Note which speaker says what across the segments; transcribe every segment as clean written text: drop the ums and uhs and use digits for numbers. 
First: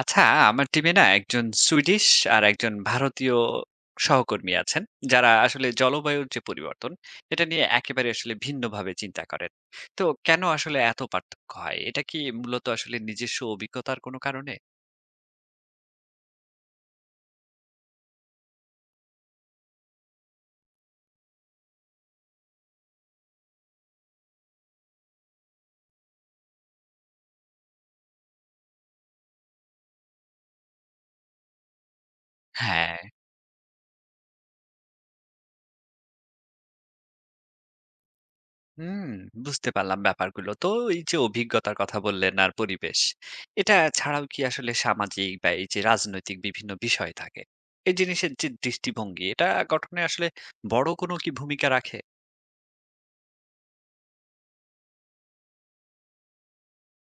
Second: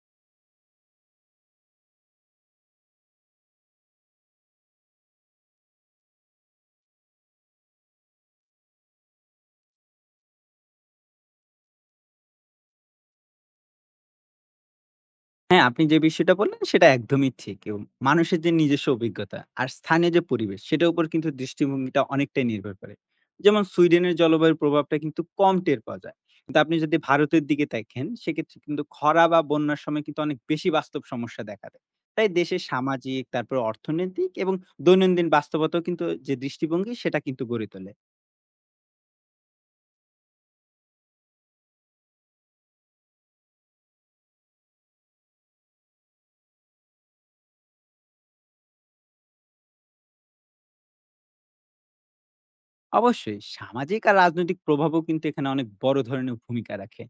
Speaker 1: আচ্ছা, আমার টিমে না একজন সুইডিশ আর একজন ভারতীয় সহকর্মী আছেন, যারা আসলে জলবায়ুর যে পরিবর্তন, এটা নিয়ে একেবারে আসলে ভিন্নভাবে চিন্তা করেন। তো কেন আসলে এত পার্থক্য হয়? এটা কি মূলত আসলে নিজস্ব অভিজ্ঞতার কোনো কারণে?
Speaker 2: হ্যাঁ, আপনি যে বিষয়টা বললেন সেটা একদমই ঠিক। এবং মানুষের যে নিজস্ব অভিজ্ঞতা আর স্থানীয় যে পরিবেশ সেটার উপর কিন্তু দৃষ্টিভঙ্গিটা অনেকটাই নির্ভর করে। যেমন সুইডেনের জলবায়ুর প্রভাবটা কিন্তু কম টের পাওয়া যায়। কিন্তু আপনি যদি ভারতের দিকে দেখেন সেক্ষেত্রে কিন্তু খরা বা বন্যার সময় কিন্তু অনেক বেশি বাস্তব সমস্যা দেখা দেয়। তাই দেশের
Speaker 1: হ্যাঁ,
Speaker 2: সামাজিক তারপর অর্থনৈতিক এবং দৈনন্দিন বাস্তবতাও কিন্তু যে দৃষ্টিভঙ্গি সেটা কিন্তু গড়ে তোলে।
Speaker 1: হুম, বুঝতে পারলাম ব্যাপারগুলো। তো এই যে অভিজ্ঞতার কথা বললেন আর পরিবেশ, এটা ছাড়াও কি আসলে সামাজিক বা এই যে রাজনৈতিক বিভিন্ন বিষয় থাকে, এই জিনিসের যে দৃষ্টিভঙ্গি, এটা গঠনে আসলে বড় কোনো কি ভূমিকা রাখে?
Speaker 2: অবশ্যই সামাজিক আর রাজনৈতিক প্রভাবও কিন্তু এখানে অনেক বড় ধরনের ভূমিকা রাখে।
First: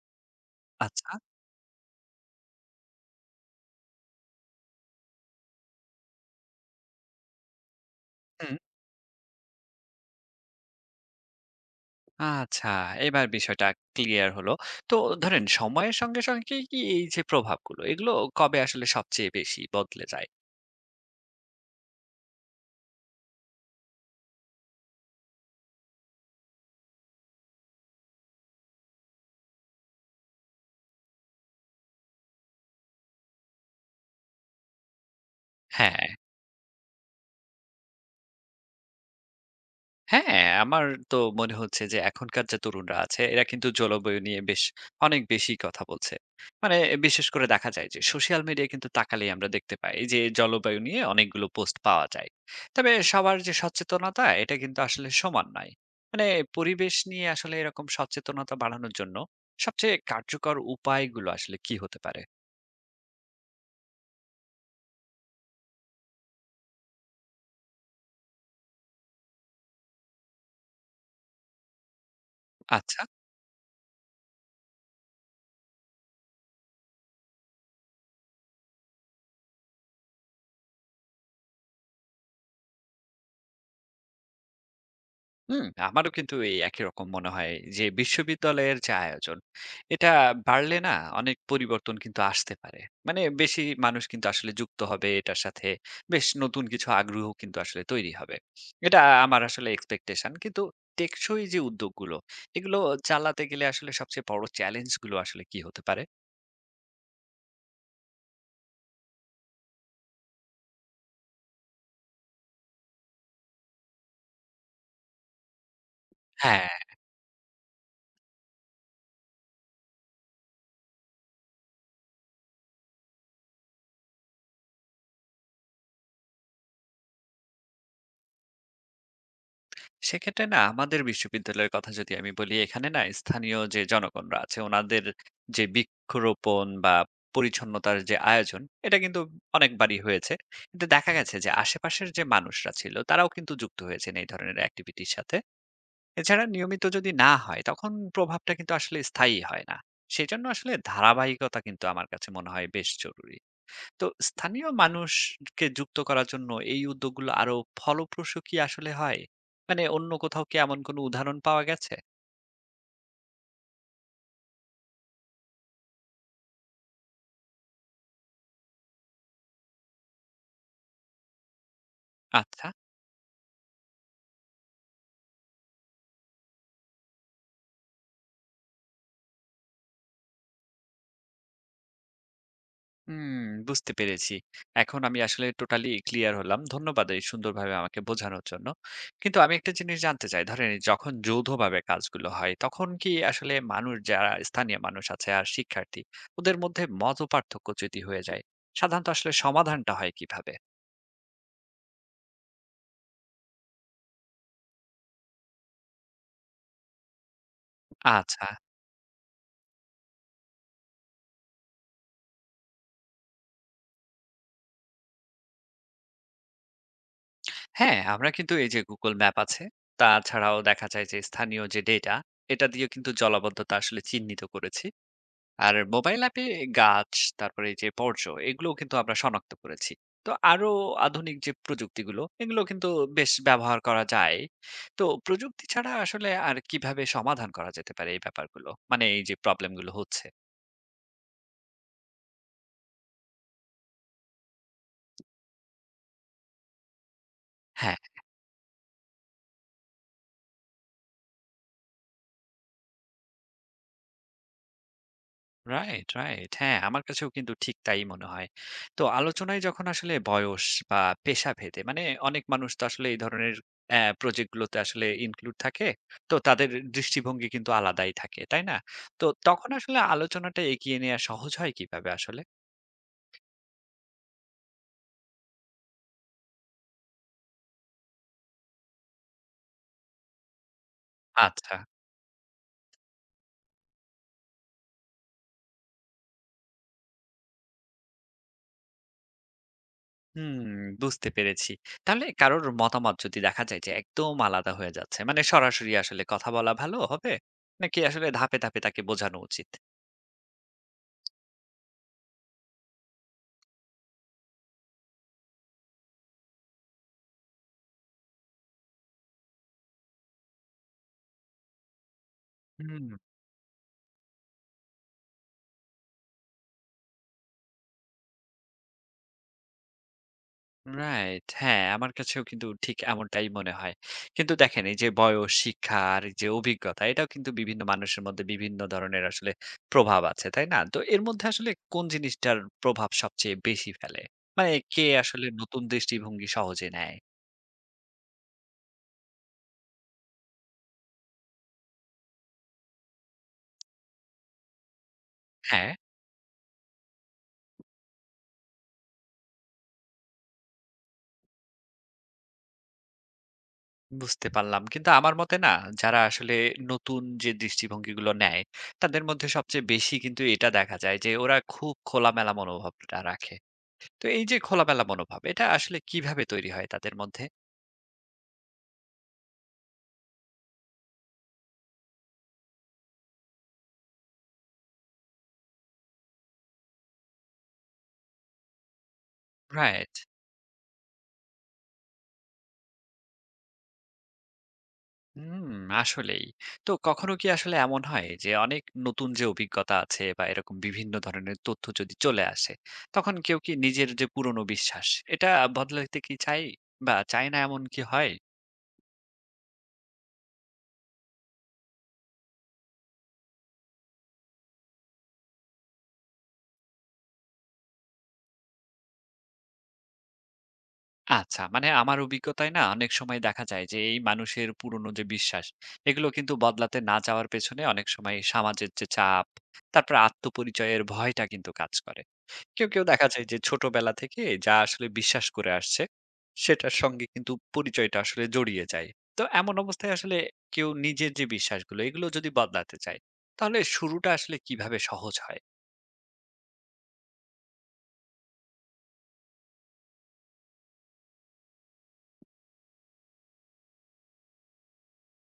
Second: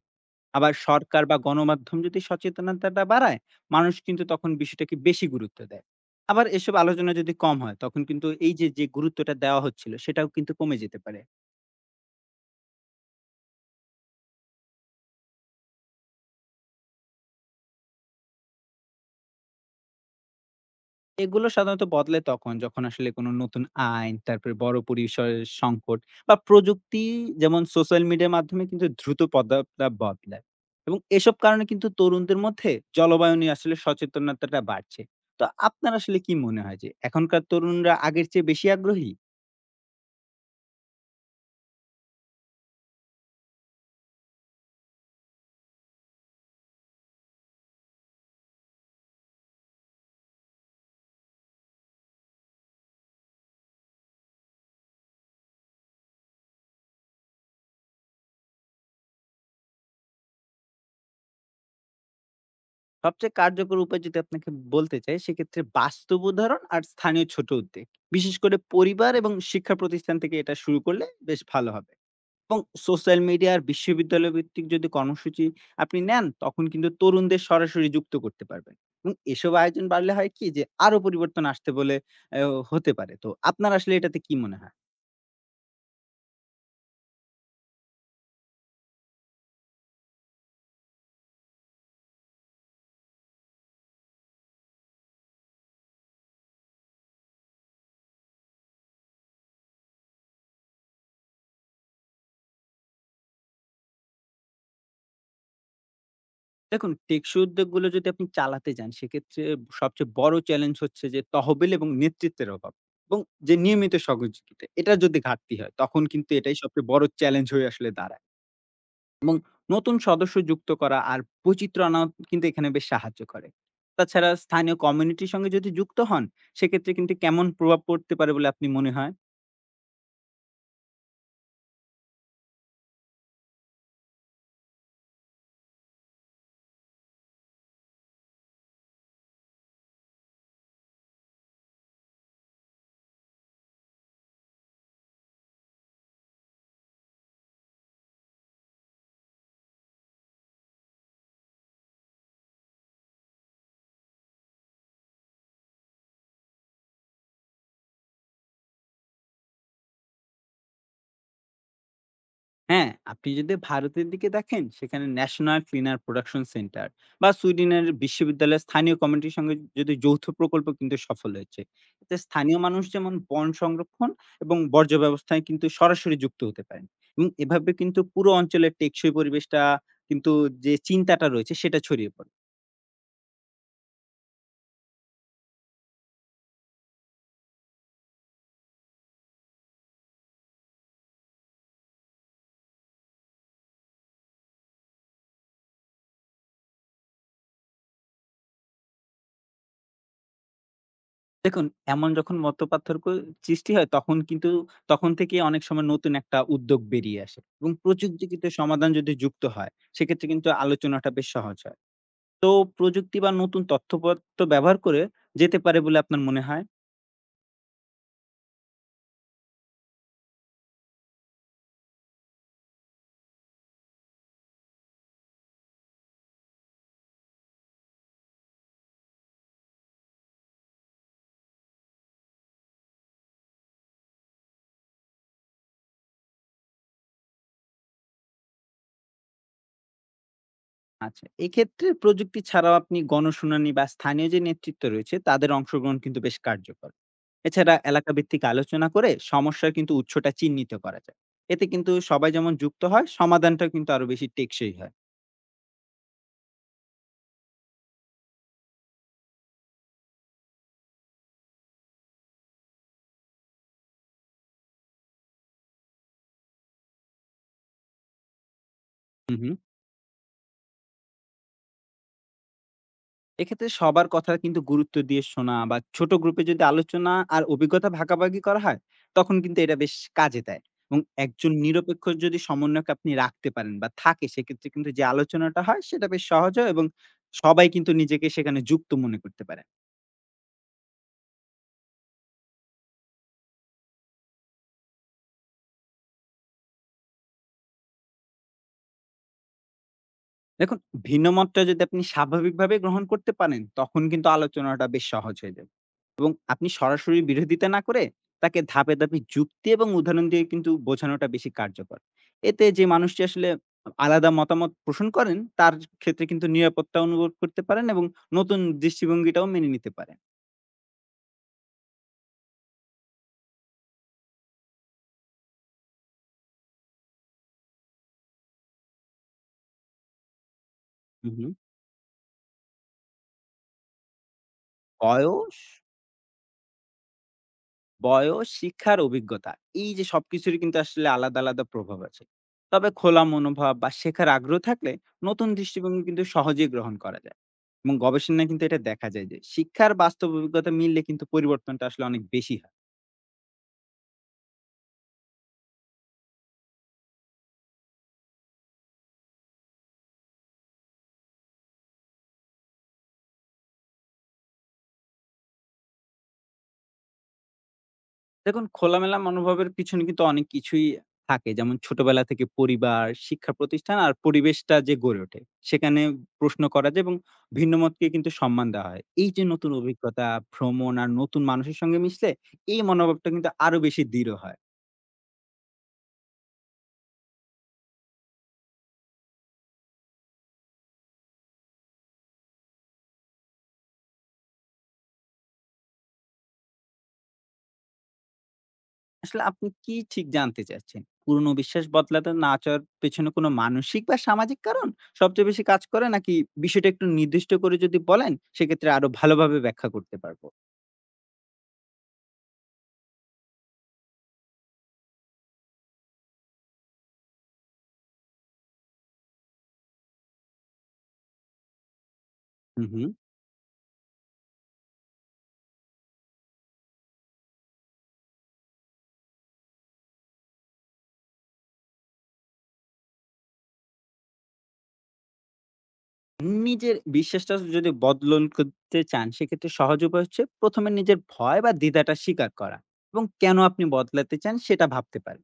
Speaker 2: আবার
Speaker 1: আচ্ছা।
Speaker 2: সরকার বা গণমাধ্যম যদি সচেতনতাটা বাড়ায়, মানুষ কিন্তু তখন বিষয়টাকে বেশি গুরুত্ব দেয়। আবার এসব আলোচনা যদি কম হয়, তখন কিন্তু এই
Speaker 1: হুম।
Speaker 2: যে, যে গুরুত্বটা দেওয়া হচ্ছিল, সেটাও কিন্তু কমে যেতে পারে।
Speaker 1: আচ্ছা, এবার বিষয়টা ক্লিয়ার হলো। তো ধরেন সময়ের সঙ্গে, সঙ্গে কি এই যে প্রভাবগুলো, এগুলো কবে আসলে সবচেয়ে বেশি বদলে যায়?
Speaker 2: এগুলো সাধারণত বদলে তখন যখন আসলে কোনো নতুন আইন, তারপরে বড় পরিসরের সংকট বা প্রযুক্তি যেমন সোশ্যাল মিডিয়ার মাধ্যমে কিন্তু দ্রুত পদ্দাটা বদলায়। এবং এসব কারণে কিন্তু তরুণদের মধ্যে জলবায়ু নিয়ে আসলে সচেতনতাটা বাড়ছে। তো আপনার
Speaker 1: হ্যাঁ।
Speaker 2: আসলে কি মনে হয় যে এখনকার তরুণরা আগের চেয়ে বেশি আগ্রহী?
Speaker 1: হ্যাঁ, আমার তো মনে হচ্ছে যে এখনকার যে তরুণরা আছে এরা কিন্তু জলবায়ু নিয়ে বেশ অনেক বেশি কথা বলছে। মানে বিশেষ করে দেখা যায় যে সোশ্যাল মিডিয়ায় কিন্তু তাকালেই আমরা দেখতে পাই যে জলবায়ু নিয়ে অনেকগুলো পোস্ট পাওয়া যায়। তবে সবার যে সচেতনতা এটা কিন্তু আসলে সমান নয়। মানে পরিবেশ নিয়ে আসলে এরকম সচেতনতা বাড়ানোর জন্য সবচেয়ে কার্যকর উপায়গুলো আসলে কি হতে পারে?
Speaker 2: সবচেয়ে কার্যকর উপায় যদি আপনাকে বলতে চাই, সেক্ষেত্রে বাস্তব উদাহরণ আর স্থানীয় ছোট উদ্যোগ। বিশেষ করে পরিবার এবং শিক্ষা প্রতিষ্ঠান থেকে এটা শুরু করলে বেশ ভালো হবে। এবং
Speaker 1: আচ্ছা।
Speaker 2: সোশ্যাল মিডিয়া আর বিশ্ববিদ্যালয় ভিত্তিক যদি কর্মসূচি আপনি নেন, তখন কিন্তু তরুণদের সরাসরি যুক্ত করতে পারবেন। এবং এসব আয়োজন বাড়লে হয় কি যে আরো পরিবর্তন আসতে বলে হতে পারে। তো আপনার আসলে এটাতে কি মনে হয়?
Speaker 1: হুম, আমারও কিন্তু এই একই রকম মনে হয় যে বিশ্ববিদ্যালয়ের যে আয়োজন এটা বাড়লে না অনেক পরিবর্তন কিন্তু আসতে পারে মানে বেশি মানুষ কিন্তু আসলে যুক্ত হবে এটার সাথে বেশ নতুন কিছু আগ্রহ কিন্তু আসলে তৈরি হবে এটা আমার আসলে এক্সপেকটেশন কিন্তু টেকসই যে উদ্যোগগুলো এগুলো চালাতে গেলে আসলে সবচেয়ে বড় চ্যালেঞ্জ গুলো আসলে কি হতে পারে
Speaker 2: দেখুন, টেকসই উদ্যোগগুলো যদি আপনি চালাতে যান সেক্ষেত্রে সবচেয়ে বড় চ্যালেঞ্জ হচ্ছে যে তহবিল এবং নেতৃত্বের অভাব। এবং যে নিয়মিত সহযোগিতা এটা যদি ঘাটতি হয় তখন কিন্তু এটাই
Speaker 1: হ্যাঁ
Speaker 2: সবচেয়ে বড় চ্যালেঞ্জ হয়ে আসলে দাঁড়ায়। এবং নতুন সদস্য যুক্ত করা আর বৈচিত্র্য আনা কিন্তু এখানে বেশ সাহায্য করে। তাছাড়া স্থানীয় কমিউনিটির সঙ্গে যদি যুক্ত হন সেক্ষেত্রে কিন্তু কেমন প্রভাব পড়তে পারে বলে আপনি মনে হয়?
Speaker 1: সেক্ষেত্রে না আমাদের বিশ্ববিদ্যালয়ের কথা যদি আমি বলি এখানে না স্থানীয় যে জনগণরা আছে ওনাদের যে বৃক্ষরোপণ বা পরিচ্ছন্নতার যে আয়োজন এটা কিন্তু অনেকবারই হয়েছে কিন্তু দেখা গেছে যে আশেপাশের যে মানুষরা ছিল তারাও কিন্তু যুক্ত হয়েছেন এই ধরনের অ্যাক্টিভিটির সাথে এছাড়া নিয়মিত যদি না হয় তখন প্রভাবটা কিন্তু আসলে স্থায়ী হয় না সেজন্য আসলে ধারাবাহিকতা কিন্তু আমার কাছে মনে হয় বেশ জরুরি তো স্থানীয় মানুষকে যুক্ত করার জন্য এই উদ্যোগগুলো আরো ফলপ্রসূ কি আসলে হয়? মানে অন্য কোথাও কি এমন কোনো উদাহরণ পাওয়া গেছে?
Speaker 2: হ্যাঁ, আপনি যদি ভারতের দিকে দেখেন সেখানে ন্যাশনাল ক্লিনার প্রোডাকশন সেন্টার বা সুইডেনের বিশ্ববিদ্যালয়ের স্থানীয় কমিটির সঙ্গে যদি যৌথ প্রকল্প কিন্তু সফল হয়েছে। এতে স্থানীয়
Speaker 1: আচ্ছা,
Speaker 2: মানুষ যেমন বন সংরক্ষণ এবং বর্জ্য ব্যবস্থায় কিন্তু সরাসরি যুক্ত হতে পারেন এবং এভাবে কিন্তু পুরো অঞ্চলের টেকসই পরিবেশটা কিন্তু যে চিন্তাটা রয়েছে সেটা ছড়িয়ে পড়ে।
Speaker 1: হুম, বুঝতে পেরেছি। এখন আমি আসলে টোটালি ক্লিয়ার হলাম। ধন্যবাদ এই সুন্দরভাবে আমাকে বোঝানোর জন্য। কিন্তু আমি একটা জিনিস জানতে চাই, ধরেন এই যখন যৌথভাবে কাজগুলো হয়, তখন কি আসলে মানুষ যারা স্থানীয় মানুষ আছে আর শিক্ষার্থী, ওদের মধ্যে মতপার্থক্য যদি হয়ে যায়, সাধারণত আসলে সমাধানটা হয় কিভাবে?
Speaker 2: দেখুন, এমন যখন মতপার্থক্য সৃষ্টি হয় তখন কিন্তু তখন থেকেই অনেক সময় নতুন একটা উদ্যোগ বেরিয়ে আসে এবং প্রযুক্তি
Speaker 1: আচ্ছা।
Speaker 2: কিন্তু সমাধান যদি যুক্ত হয়, সেক্ষেত্রে কিন্তু আলোচনাটা বেশ সহজ হয়। তো প্রযুক্তি বা নতুন তথ্যপত্র ব্যবহার করে যেতে পারে বলে আপনার মনে হয়?
Speaker 1: হ্যাঁ, আমরা কিন্তু এই যে Google ম্যাপ আছে, তাছাড়াও দেখা যায় যে স্থানীয় যে ডেটা, এটা দিয়ে কিন্তু জলাবদ্ধতা আসলে চিহ্নিত করেছি। আর মোবাইল অ্যাপে গাছ, তারপরে এই যে বর্জ্য, এগুলোও কিন্তু আমরা শনাক্ত করেছি। তো আরো আধুনিক যে প্রযুক্তিগুলো, এগুলো কিন্তু বেশ ব্যবহার করা যায়। তো প্রযুক্তি ছাড়া আসলে আর কিভাবে সমাধান করা যেতে পারে এই ব্যাপারগুলো? মানে এই যে প্রবলেম গুলো হচ্ছে?
Speaker 2: আচ্ছা, এক্ষেত্রে প্রযুক্তি ছাড়াও আপনি গণশুনানি বা স্থানীয় যে নেতৃত্ব রয়েছে তাদের অংশগ্রহণ কিন্তু বেশ কার্যকর। এছাড়া
Speaker 1: হ্যাঁ।
Speaker 2: এলাকাভিত্তিক আলোচনা করে সমস্যার কিন্তু উৎসটা চিহ্নিত করা যায়। এতে কিন্তু সবাই যেমন যুক্ত হয়, সমাধানটাও কিন্তু আরো বেশি টেকসই হয়।
Speaker 1: Right, right. হ্যাঁ, আমার কাছেও কিন্তু ঠিক তাই মনে হয়। তো আলোচনায় যখন আসলে বয়স বা পেশাভেদে মানে অনেক মানুষ তো আসলে এই ধরনের প্রজেক্ট গুলোতে আসলে ইনক্লুড থাকে। তো তাদের দৃষ্টিভঙ্গি কিন্তু আলাদাই থাকে, তাই না? তো
Speaker 2: হু, হু।
Speaker 1: তখন আসলে আলোচনাটা এগিয়ে নেয়া সহজ হয় কিভাবে আসলে?
Speaker 2: এক্ষেত্রে সবার কথা কিন্তু গুরুত্ব দিয়ে শোনা বা ছোট গ্রুপে যদি আলোচনা আর অভিজ্ঞতা ভাগাভাগি করা হয় তখন কিন্তু এটা বেশ কাজে দেয়। এবং একজন
Speaker 1: আচ্ছা।
Speaker 2: নিরপেক্ষ যদি সমন্বয়ক আপনি রাখতে পারেন বা থাকে সেক্ষেত্রে কিন্তু যে আলোচনাটা হয় সেটা বেশ সহজ হয় এবং সবাই কিন্তু নিজেকে সেখানে যুক্ত মনে করতে পারে।
Speaker 1: হুম, বুঝতে পেরেছি। তাহলে কারোর মতামত যদি দেখা যায় যে একদম আলাদা হয়ে যাচ্ছে, মানে সরাসরি আসলে কথা বলা ভালো হবে? নাকি আসলে ধাপে, ধাপে তাকে বোঝানো উচিত?
Speaker 2: দেখুন, ভিন্ন মতটা যদি আপনি স্বাভাবিকভাবে গ্রহণ করতে পারেন, তখন কিন্তু আলোচনাটা বেশ সহজ হয়ে যাবে। এবং আপনি সরাসরি বিরোধিতা না করে তাকে ধাপে, ধাপে যুক্তি এবং উদাহরণ দিয়ে কিন্তু বোঝানোটা বেশি কার্যকর। এতে যে
Speaker 1: হুম।
Speaker 2: মানুষটি আসলে আলাদা মতামত পোষণ করেন, তার ক্ষেত্রে কিন্তু নিরাপত্তা অনুভব করতে পারেন এবং নতুন দৃষ্টিভঙ্গিটাও মেনে নিতে পারেন।
Speaker 1: রাইট। হ্যাঁ, আমার কাছেও কিন্তু ঠিক এমনটাই মনে হয়। কিন্তু দেখেন এই যে বয়স, শিক্ষা আর এই যে অভিজ্ঞতা এটাও কিন্তু বিভিন্ন মানুষের মধ্যে বিভিন্ন ধরনের আসলে প্রভাব আছে, তাই না? তো এর
Speaker 2: হু,
Speaker 1: মধ্যে
Speaker 2: হু।
Speaker 1: আসলে কোন জিনিসটার প্রভাব সবচেয়ে বেশি ফেলে? মানে কে আসলে
Speaker 2: বয়স
Speaker 1: নতুন দৃষ্টিভঙ্গি সহজে নেয়?
Speaker 2: বয়স, শিক্ষার অভিজ্ঞতা এই যে সবকিছুরই কিন্তু আসলে আলাদা, আলাদা প্রভাব আছে। তবে খোলা মনোভাব বা শেখার আগ্রহ থাকলে নতুন
Speaker 1: হ্যাঁ,
Speaker 2: দৃষ্টিভঙ্গি কিন্তু সহজেই গ্রহণ করা যায়। এবং গবেষণায় কিন্তু এটা দেখা যায় যে শিক্ষার বাস্তব অভিজ্ঞতা মিললে কিন্তু পরিবর্তনটা আসলে অনেক বেশি হয়।
Speaker 1: বুঝতে পারলাম। কিন্তু আমার মতে না যারা আসলে নতুন যে দৃষ্টিভঙ্গিগুলো নেয়, তাদের মধ্যে সবচেয়ে বেশি কিন্তু এটা দেখা যায় যে ওরা খুব খোলামেলা মনোভাবটা রাখে। তো এই যে খোলামেলা মনোভাব এটা আসলে কিভাবে তৈরি হয় তাদের মধ্যে
Speaker 2: দেখুন, খোলামেলা মনোভাবের পিছনে কিন্তু অনেক কিছুই থাকে। যেমন ছোটবেলা থেকে পরিবার, শিক্ষা প্রতিষ্ঠান আর পরিবেশটা যে গড়ে ওঠে, সেখানে প্রশ্ন করা যায় এবং ভিন্ন মতকে কিন্তু সম্মান দেওয়া হয়। এই যে নতুন
Speaker 1: রাইট
Speaker 2: অভিজ্ঞতা, ভ্রমণ আর নতুন মানুষের সঙ্গে মিশলে এই মনোভাবটা কিন্তু আরো বেশি দৃঢ় হয়।
Speaker 1: হুম আসলেই তো কখনো কি আসলে এমন হয় যে অনেক নতুন যে অভিজ্ঞতা আছে বা এরকম বিভিন্ন ধরনের তথ্য যদি চলে আসে তখন কেউ কি নিজের যে পুরনো বিশ্বাস এটা বদলাতে কি চাই বা চায় না এমন কি হয়
Speaker 2: আসলে আপনি কি ঠিক জানতে চাচ্ছেন? পুরনো বিশ্বাস বদলাতে না চাওয়ার পেছনে কোনো মানসিক বা সামাজিক কারণ সবচেয়ে বেশি কাজ করে নাকি বিষয়টা একটু নির্দিষ্ট করে যদি বলেন, সেক্ষেত্রে আরো ভালোভাবে ব্যাখ্যা করতে পারবো।
Speaker 1: আচ্ছা মানে আমার অভিজ্ঞতায় না অনেক সময় দেখা যায় যে এই মানুষের পুরনো যে বিশ্বাস এগুলো কিন্তু বদলাতে না চাওয়ার পেছনে অনেক সময় সমাজের যে চাপ তারপর আত্মপরিচয়ের ভয়টা কিন্তু কাজ করে
Speaker 2: হু,
Speaker 1: কেউ,
Speaker 2: হু।
Speaker 1: কেউ দেখা যায় যে ছোটবেলা থেকে যা আসলে বিশ্বাস করে আসছে, সেটার সঙ্গে কিন্তু পরিচয়টা আসলে জড়িয়ে যায়। তো এমন অবস্থায় আসলে কেউ নিজের যে বিশ্বাসগুলো, এগুলো যদি বদলাতে চায়, তাহলে শুরুটা আসলে কিভাবে সহজ হয়?
Speaker 2: নিজের বিশ্বাসটা যদি বদলন করতে চান সেক্ষেত্রে সহজ উপায় হচ্ছে প্রথমে নিজের ভয় বা দ্বিধাটা স্বীকার করা এবং কেন আপনি বদলাতে চান সেটা ভাবতে পারেন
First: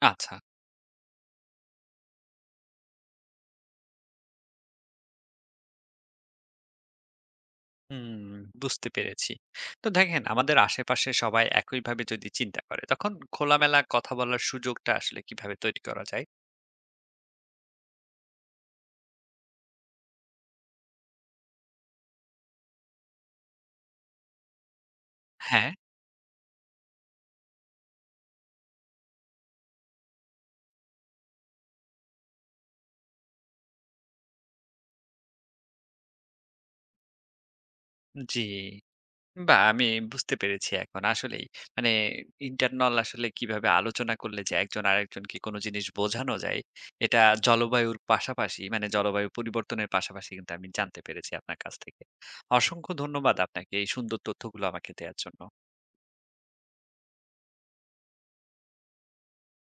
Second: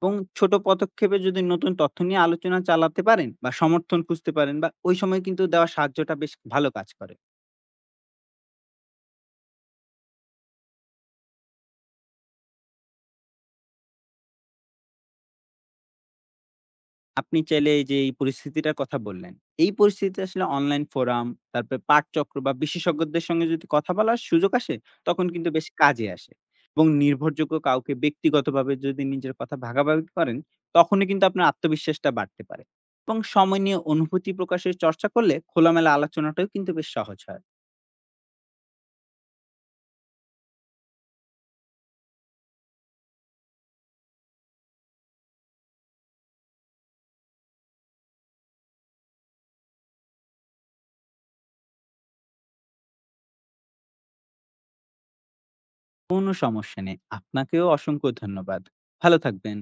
Speaker 2: এবং
Speaker 1: আচ্ছা,
Speaker 2: ছোট পদক্ষেপে যদি নতুন তথ্য নিয়ে আলোচনা চালাতে পারেন বা সমর্থন খুঁজতে পারেন বা ওই সময় কিন্তু দেওয়া সাহায্যটা বেশ ভালো কাজ করে।
Speaker 1: হুম, বুঝতে পেরেছি। তো দেখেন আমাদের আশেপাশে সবাই একইভাবে যদি চিন্তা করে, তখন খোলামেলা কথা বলার সুযোগটা আসলে কিভাবে তৈরি করা যায়?
Speaker 2: আপনি চাইলে এই যে এই পরিস্থিতিটার কথা বললেন, এই পরিস্থিতিতে আসলে অনলাইন ফোরাম, তারপরে পাঠচক্র বা বিশেষজ্ঞদের সঙ্গে যদি কথা বলার সুযোগ আসে, তখন কিন্তু বেশ
Speaker 1: হ্যাঁ,
Speaker 2: কাজে আসে। এবং নির্ভরযোগ্য কাউকে ব্যক্তিগতভাবে যদি নিজের কথা ভাগাভাগি করেন, তখনই কিন্তু আপনার আত্মবিশ্বাসটা বাড়তে পারে। এবং সময় নিয়ে অনুভূতি প্রকাশের চর্চা করলে খোলামেলা আলোচনাটাও কিন্তু বেশ সহজ হয়।
Speaker 1: জি। বাহ! আমি বুঝতে পেরেছি এখন আসলেই। মানে ইন্টারনাল আসলে কিভাবে আলোচনা করলে যে একজন আরেকজনকে কোন জিনিস বোঝানো যায়, এটা জলবায়ুর পাশাপাশি মানে জলবায়ু পরিবর্তনের পাশাপাশি কিন্তু আমি জানতে পেরেছি আপনার কাছ থেকে। অসংখ্য ধন্যবাদ আপনাকে এই সুন্দর তথ্যগুলো আমাকে দেয়ার জন্য।
Speaker 2: কোনো সমস্যা নেই। আপনাকেও অসংখ্য ধন্যবাদ। ভালো থাকবেন।